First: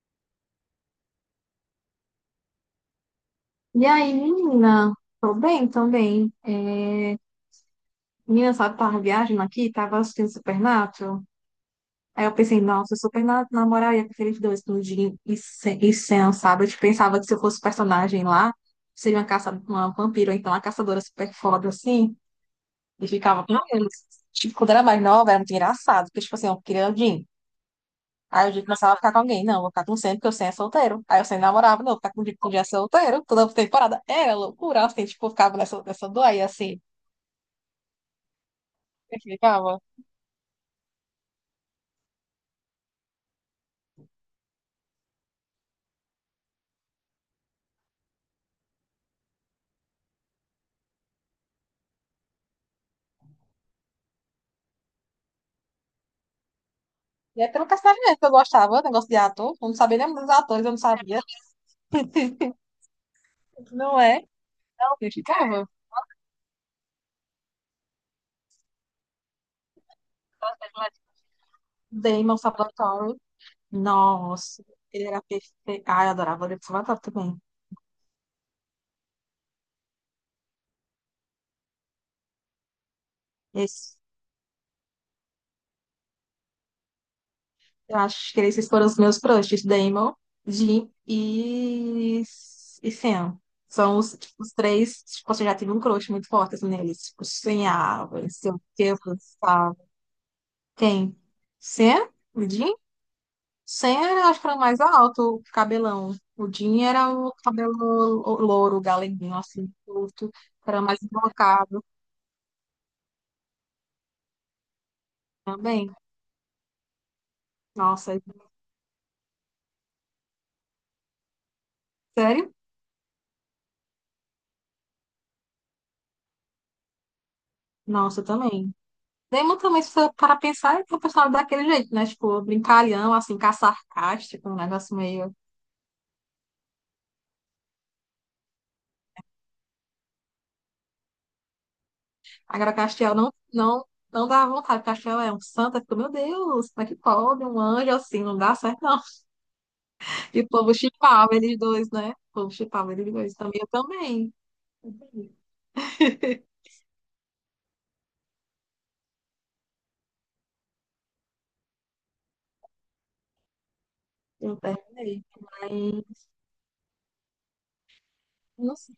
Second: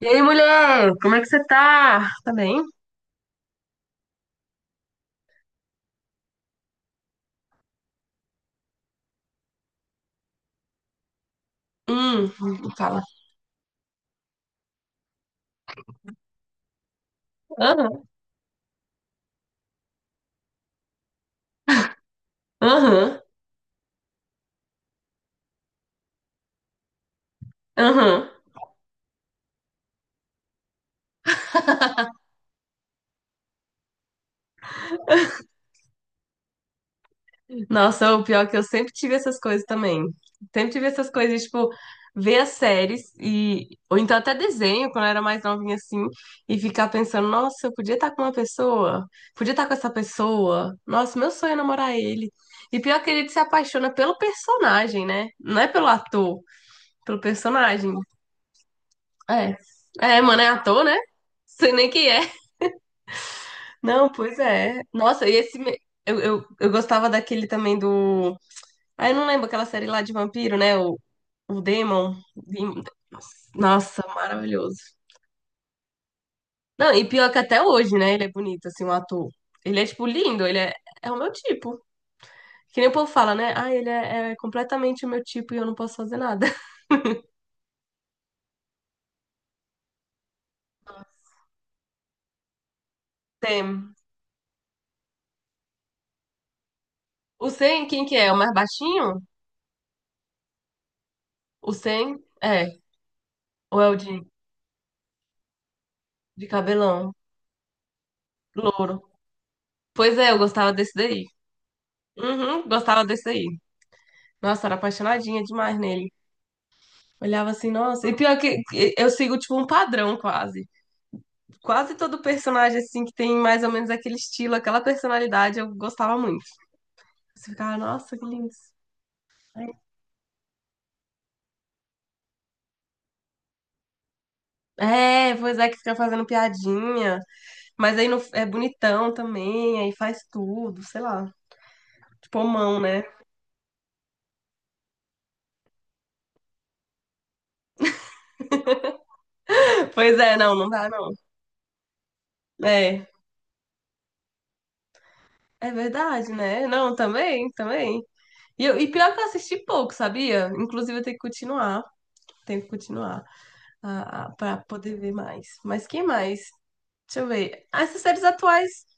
E aí, mulher, como é que você tá? Tá bem? E aí, menina? Tô bem também. Menina, sabe, tava viagem aqui, tava assistindo Supernatural. Aí Hum, eu pensei, nossa, fala. Supernatural, na com eu ia preferir dia e Sam, sabe? Eu tipo, pensava que se eu fosse Aham, personagem lá, seria uma caça, uma vampiro, ou então uma caçadora super foda, assim. E aham, ficava, "Hum?" Tipo, quando era mais nova, era muito engraçado, porque, tipo assim, eu queria o... aham. Aí o Jim começava a ficar com alguém. Não, vou ficar com o Sam, porque o Sam é solteiro. Aí o Sam namorava, não, vou ficar com o Jim, porque o Jim é solteiro. Toda temporada era loucura, assim, tipo, eu ficava nessa doia, assim. Nossa, o pior é que eu sempre tive Eu essas coisas ficava. também. Sempre tive essas coisas, tipo, ver as séries e... Ou então até desenho, quando eu era mais novinha, assim, e ficar pensando, nossa, eu podia estar com uma pessoa, podia estar com essa pessoa. Nossa, meu sonho é namorar ele. E pior que ele se apaixona pelo personagem, né? Não é pelo ator, pelo E é pelo personagem. personagem que eu gostava, negócio de ator. É. Eu não sabia nem É, dos mano, é atores, eu não ator, né? sabia. Sei nem quem é. Não Não, é? pois é. Eu Nossa, e esse. ficava. Eu gostava daquele também do. Ah, eu não lembro aquela série lá de vampiro, né? O Demon. Damon Salvatore. Nossa, Nossa, maravilhoso. ele era perfeito. Ai, eu adorava o Damon Não, e Salvatore pior que também. até hoje, né? Ele é bonito, assim, o ator. Ele é, tipo, lindo, é o meu tipo. Que nem o povo fala, né? Ah, Esse, é completamente o meu tipo e eu não posso fazer nada. eu acho que esses foram os meus crushes. Damon, Jim e Sam. Tem. São os, tipo, os três. Tipo, assim, eu já tive um crush muito forte assim, neles. Tipo, O Sen, quem que sonhava, é? não O sei mais o que, eu baixinho? pensava. Quem? O Sam? Sen? O Jim? É. Ou é Sam o era, acho que era o mais alto, o cabelão. de O Jim era cabelão? o cabelo louro, Louro. galeguinho, assim, Pois é, curto, eu que gostava era desse mais daí. embocado Uhum, gostava desse daí. Nossa, era apaixonadinha demais também. nele. Olhava assim, nossa. E Nossa, pior que eu sigo, tipo, um padrão quase. Quase todo sério? personagem, assim, que tem mais ou menos aquele estilo, aquela personalidade, eu gostava muito. Você ficava, nossa, Nossa, que lindo. também. Damon também, se for para pensar, é um personagem daquele jeito, né? Tipo, brincalhão, assim, cá sarcástico, um negócio meio... É, pois é, que fica fazendo piadinha. Mas aí no, é bonitão também, aí faz tudo, sei lá. Tipo, Agora, mão, né? Castiel não, não dá vontade. Castiel é um santo, eu fico, meu Deus, como é que pode? Um anjo assim, não dá certo, não. Pois é, E o não, não povo dá, não. chipava eles dois, né? O povo chipava É, eles dois também. é verdade, né? Não, também, também. E pior que eu assisti pouco, sabia? Inclusive, eu tenho que continuar. Tenho que continuar. Eu Para poder ver perguntei, mais. Mas quem mas mais? Deixa eu ver. Ah, essas séries atuais nossa,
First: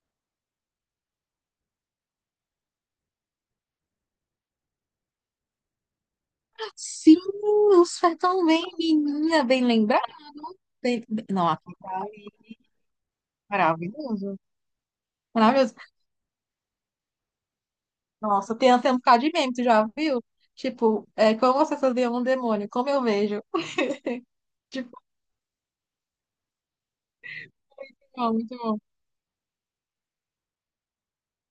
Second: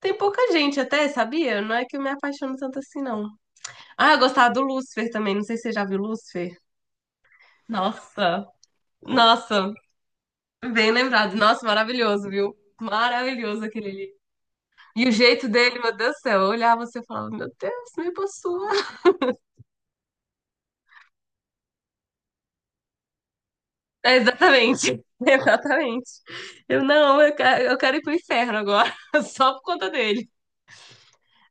tem pouca gente até, sabia? Não é que eu me apaixono tanto assim, não. Ah, eu gostava do Lucifer também. Não sei se você já viu Lucifer. sim, os tão Nossa, bem, menina, bem nossa, lembrada. bem lembrado. Não, Nossa, aqui tá maravilhoso, viu? Maravilhoso aquele ali. maravilhoso, E o jeito maravilhoso. dele, meu Deus do céu, eu olhava você e falava, meu Deus, me Nossa, possua. tem até um bocado de meme, tu já viu? Tipo, é, como você fazia um demônio, como eu vejo. É, Tipo, exatamente, exatamente. Eu não, eu quero ir pro não, muito inferno bom. agora, só por conta dele.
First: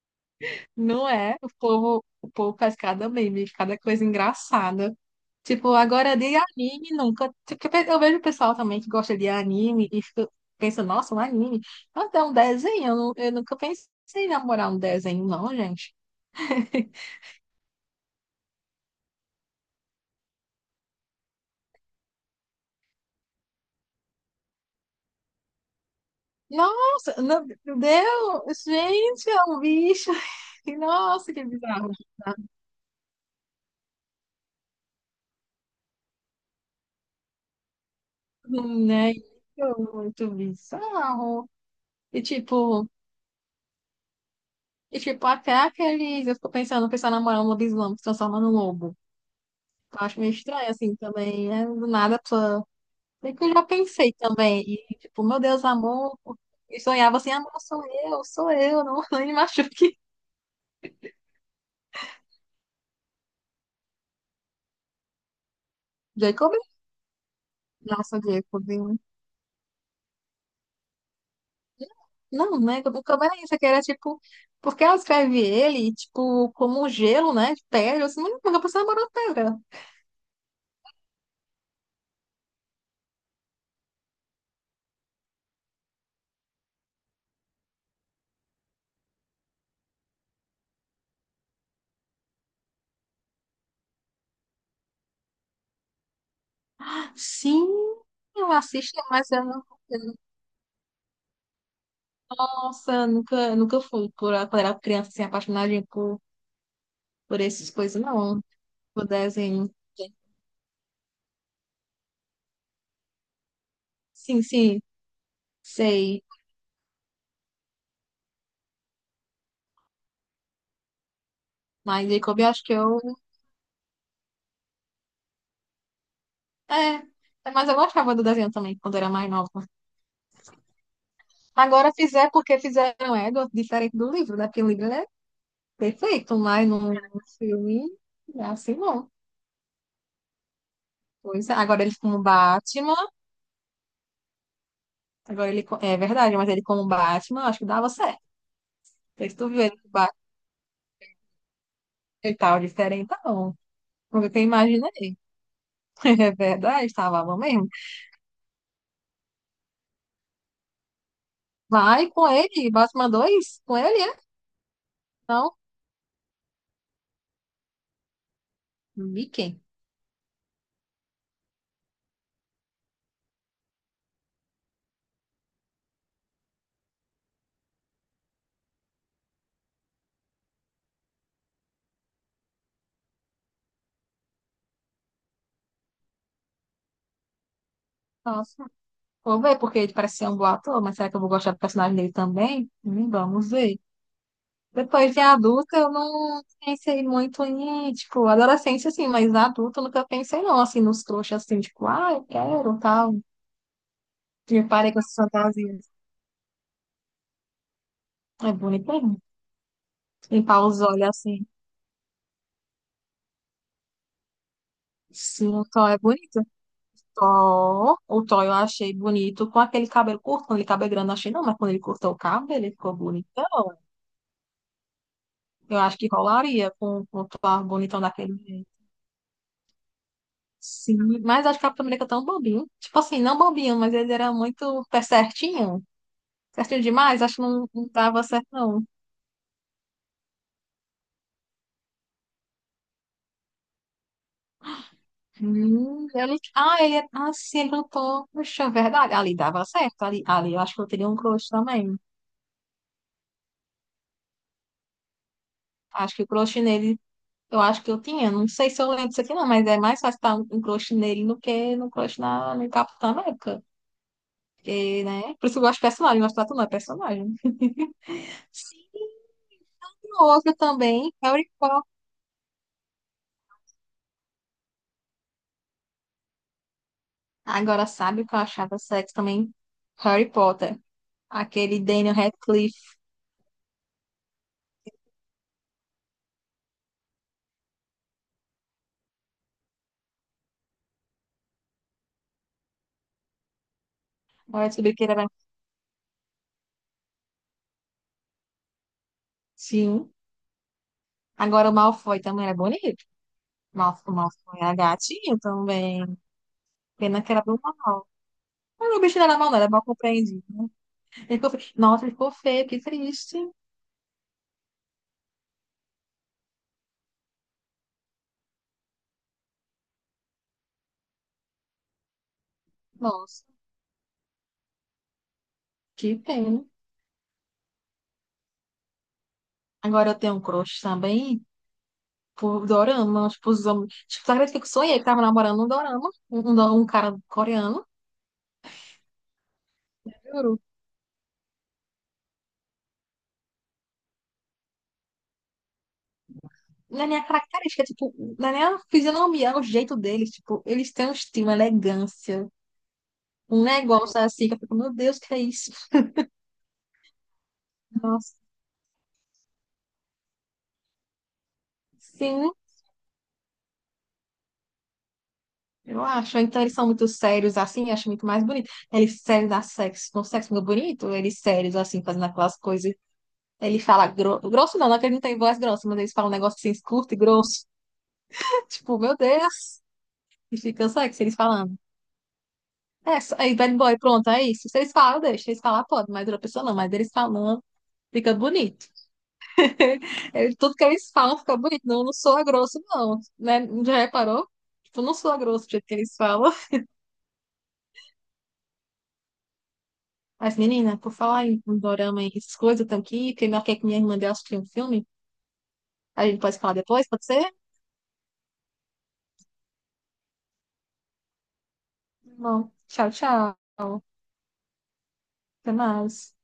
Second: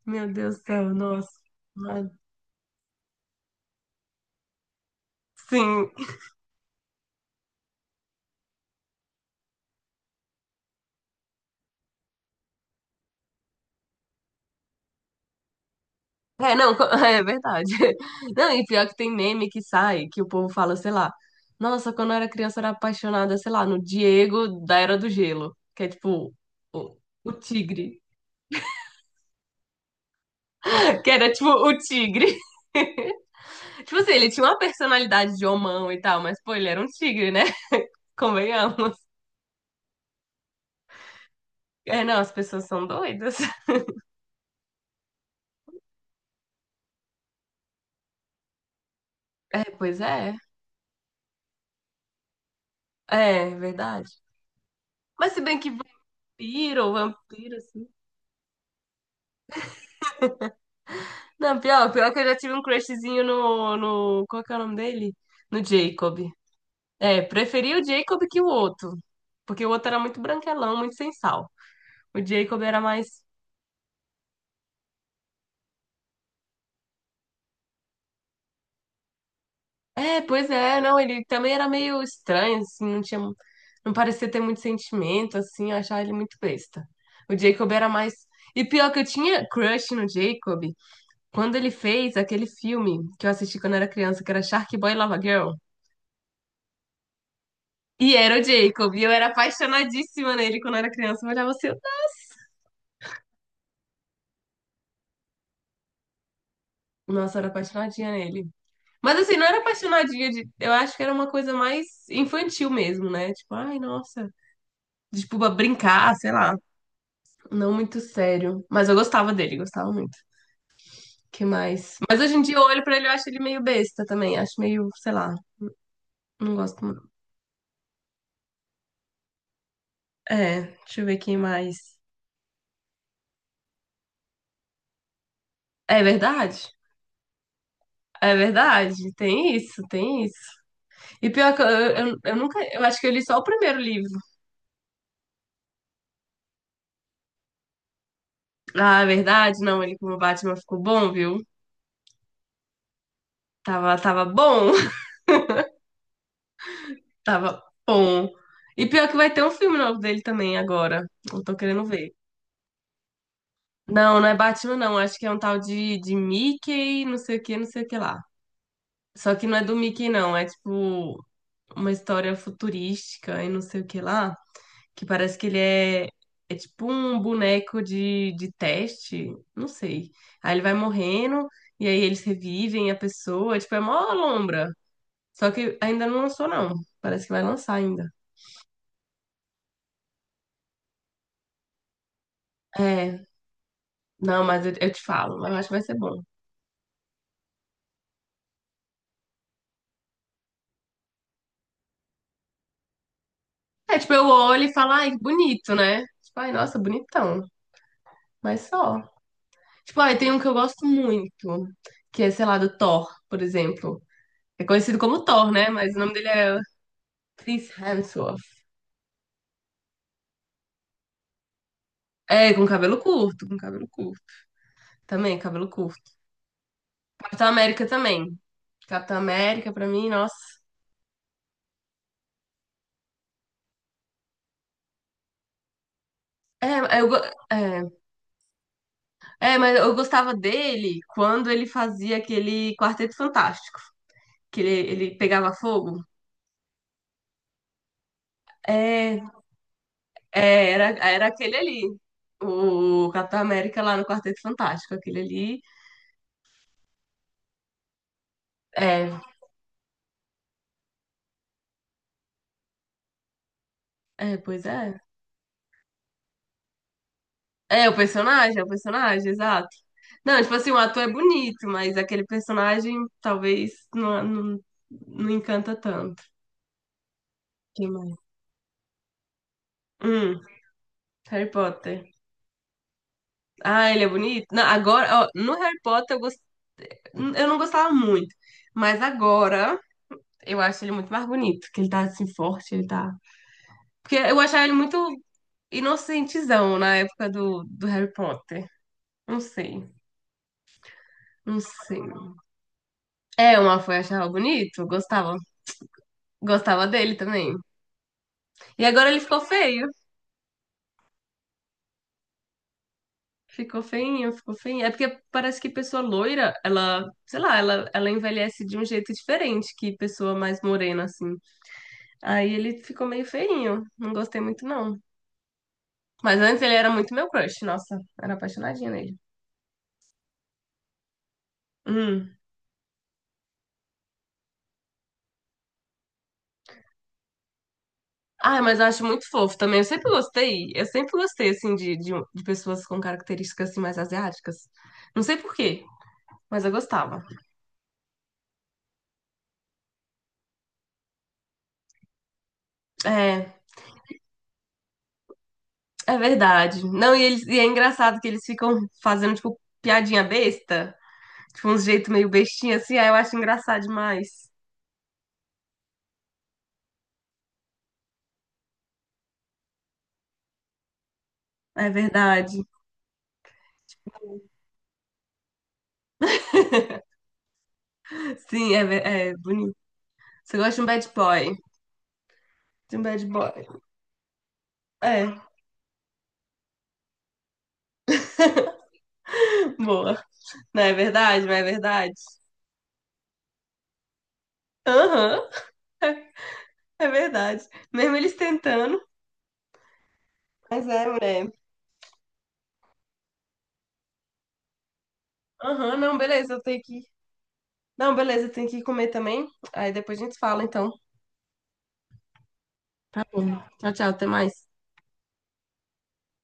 Meu Deus do céu, Não é? nossa. O povo faz cada meme, cada coisa engraçada. Tipo, Sim. agora é de anime nunca. Tipo, eu vejo o pessoal também que gosta de anime e fica, pensa, nossa, um anime. Mas é um desenho, eu nunca pensei em namorar um desenho, não, gente. É, não, é verdade. Não, e pior que tem meme que sai, que o povo fala, sei lá, nossa, quando eu era criança eu era apaixonada, sei lá, no Diego da Era do Gelo, que é tipo o, Nossa, o não, meu tigre. Deus, gente, é um bicho. Que era Nossa, que tipo o bizarro. tigre. Tipo assim, ele tinha uma personalidade de homão e tal, mas pô, ele era um tigre, né? Convenhamos. Né? Muito muito bizarro. É, não, E as pessoas são tipo, doidas. e tipo, até aqueles... Eu fico pensando, o pessoal namorando um lobisomem, se transforma num lobo. É, Eu pois acho meio é. estranho, assim, também, né? Do nada a pessoa... Bem que É, eu já verdade. pensei também. E, tipo, Mas se meu bem Deus, que amor. E vampiro, sonhava assim, amor, vampiro, assim. Sou eu, não, não me machuque. Não, pior, pior que eu já tive um crushzinho no. Qual que é o nome dele? No Jacob. Jacob? É, preferi o Nossa, Jacob que o Jacob, outro. hein? Porque o outro era muito branquelão, muito sem sal. O Não, Jacob era né? O mais. problema é isso, é que era tipo... Porque ela escreve ele, tipo, como um gelo, né? De pedra. Eu assim, mas a pessoa namorou pedra." É, pois é, não, ele também era meio estranho, assim, não tinha. Não parecia ter muito sentimento, assim, eu achava ele muito besta. O Jacob era mais. E pior que eu tinha crush no Jacob quando ele fez aquele filme que eu assisti quando era criança, que era Shark Boy e Lava Girl. Sim, E era o eu Jacob. assisto, E eu era mas eu não... apaixonadíssima nele quando eu era criança. Eu olhava assim, Nossa, eu nunca fui por quando era criança, assim, apaixonadinha nossa, eu por era essas coisas, apaixonadinha não. nele. Por Mas assim, não era desenho. apaixonadinha de. Eu acho que era uma coisa mais infantil mesmo, né? Tipo, ai, nossa. Sim, sim. Tipo, pra brincar, Sei, sei lá. Não muito sério. Mas eu gostava dele, gostava muito. Que mais? mas Mas hoje Jacob, em eu dia eu acho que olho pra eu... ele e acho ele meio besta também. Acho meio, sei lá. Não gosto É, muito. é, mas eu gostava do desenho também, quando era mais nova. É, deixa eu ver quem Agora mais. fizer porque fizeram Edward diferente do livro, né? Porque o livro ele é É perfeito, mas verdade? no filme É é assim não. verdade. Tem isso, tem isso. E Pois é, pior que eu, agora ele eu, como eu nunca. Eu Batman, acho que eu li só o primeiro livro. agora ele... É verdade, mas ele como Batman, eu acho que dava certo. Ah, é Não sei se tu verdade? viu ele Não, com ele como Batman Batman ficou bom, viu? e tal, diferente, não. Tava Foi que eu bom. imaginei. É verdade, estava bom Tava mesmo. bom. E pior que vai ter um filme novo dele também agora. Eu tô querendo Vai ver. com ele, Batman 2, com ele, é? Não, não é Batman, não. Acho que é um Não, tal de Mickey, não sei o que, não sei o que lá. Só que não Mickey. é do Mickey, não. É tipo uma história futurística e não sei o que lá. Que parece que ele é, é tipo um boneco de teste. Não sei. Aí ele vai morrendo e aí eles revivem a pessoa. Tipo, é mó lombra. Só que ainda não lançou, não. Parece que vai lançar ainda. Nossa. Vou ver, porque ele parece ser um bom ator, mas será que eu vou gostar do personagem dele também? É, Vamos ver. não, mas eu te Depois de falo, mas eu acho que adulta, vai eu ser bom. não pensei muito em, tipo, adolescência, assim, mas adulta eu nunca pensei, não, assim, nos trouxas, assim, tipo, ah, eu quero, tal. É, tipo, eu olho Me e falo, parei com ai, essas bonito, fantasias. né? Tipo, ai, nossa, bonitão. É Mas bonito, só. hein? Tipo, ai, tem um que eu Limpar os gosto olhos, assim. muito, que é, sei lá, do Thor, por exemplo. É conhecido como Sim, Thor, o né? Thor Mas é o nome dele bonito. é Chris Thor, o Hemsworth. Thor eu achei bonito com aquele cabelo curto, com aquele cabelo grande, eu não achei não, mas quando ele cortou o É, cabelo, com ele ficou cabelo curto, com bonitão. cabelo curto. Também, cabelo Eu acho que curto. rolaria com o Capitão Thor América bonitão também. daquele jeito. Capitão América, pra mim, nossa. Sim, mas acho que o Capitão América é tão bobinho. Tipo assim, não bobinho, mas ele era muito pé certinho. Certinho É, eu, go- demais, acho que não, não é. dava certo, não. É, mas eu gostava dele quando ele fazia aquele Quarteto Fantástico, que ele pegava fogo. Eu não- ah, ele é... Ah, sim, ele lutou. Puxa, é verdade. É, Ali dava certo. Ali, ali eu é, acho que eu era, teria um era crush aquele ali, também. o Capitão América lá no Quarteto Fantástico, aquele ali. Acho que o crush nele, eu acho que eu tinha. Não sei se eu lembro É, disso aqui, não, mas é mais fácil estar um crush nele do que no crush na, no Capitão América. é, pois é. Porque, né? Por isso que eu gosto de personagem, eu gosto de atuar não é personagem. É o Sim, personagem, exato. Não, tipo outra assim, o ator é também, Harry bonito, Potter. mas aquele personagem talvez não não encanta tanto. Agora, Quem mais? sabe o que eu achava sexy também? Harry Hum, Potter. Harry Aquele Potter. Daniel Radcliffe. Ah, ele é bonito? Não, agora, ó, no Harry Potter eu gostava. Eu não gostava muito. Mas agora eu acho ele muito mais bonito. Que ele tá assim forte, ele tá. Porque eu achava Agora eu ele descobri muito que ele era... inocentezão na época do Harry Potter. Não sei. Sim. Não Agora o sei. Malfoy também era bonito. É, o Malfoy eu O achava Malfoy era bonito. Eu gostava. gatinho também. Gostava dele Pena que era também. do mal. E Mas o agora bicho ele não era ficou mal, não. Era mal feio. compreendido, né? Ele ficou... feio. Nossa, ele ficou feio. Que triste. Ficou feinho, ficou feinho. É porque parece que pessoa loira, ela, sei lá, ela envelhece de um jeito diferente que pessoa mais morena, assim. Aí ele ficou meio Nossa, feinho. Não gostei muito, não. que Mas antes pena. ele era muito meu crush, nossa, era apaixonadinha nele. Agora eu tenho um crush também Hum. por dorama. Tipo, os homens... Tipo, sabe que eu sonhei que tava namorando um dorama? Um cara coreano. Ah, mas eu acho muito fofo também. Juro. Eu sempre gostei, assim, de pessoas com características, assim, mais asiáticas. Não sei por quê, mas eu Na gostava. minha característica, tipo, na minha fisionomia, o jeito deles, tipo, eles têm um estilo, uma elegância, É, um negócio assim, que eu fico, meu Deus, que é isso? é verdade. Não, e, eles, e é engraçado que Nossa, eles ficam fazendo, tipo, piadinha besta, tipo, uns jeito meio sim, bestinha, assim, aí eu acho engraçado demais. eu acho. Então eles são muito sérios assim, eu acho muito mais bonito. Eles sérios da sexo, com sexo muito bonito, eles sérios É assim, fazendo aquelas verdade. coisas. Grosso, não, não é que ele não tem voz grossa, mas eles falam um negócio assim, curto e grosso. Sim, é, Tipo, meu é bonito. Deus, Você e gosta de um fica bad sexy eles boy. falando. De um É, bad só- aí, bad boy. boy, pronto, é isso. Se eles falam, É, deixa. Se eles falar, pode, mas outra pessoa não, mas eles falando, fica bonito. boa. É, tudo Não que é eles falam verdade? Não fica é bonito. Não, eu verdade? não sou a grosso, não. Né? Já reparou? Tipo, eu não sou a Aham, grosso do jeito que eles falam. é verdade. Mesmo eles tentando. Mas, Mas menina, é, por falar mulher. em dorama e essas coisas, eu tenho que ir, porque marquei com minha irmã de assistir um filme. Aham, não, A gente beleza, pode eu falar tenho que. depois, pode ser? Não, beleza, eu tenho que comer também. Aí depois a gente fala, então. Bom, tchau, Tá bom. tchau. Tchau, tchau, até mais. Até mais.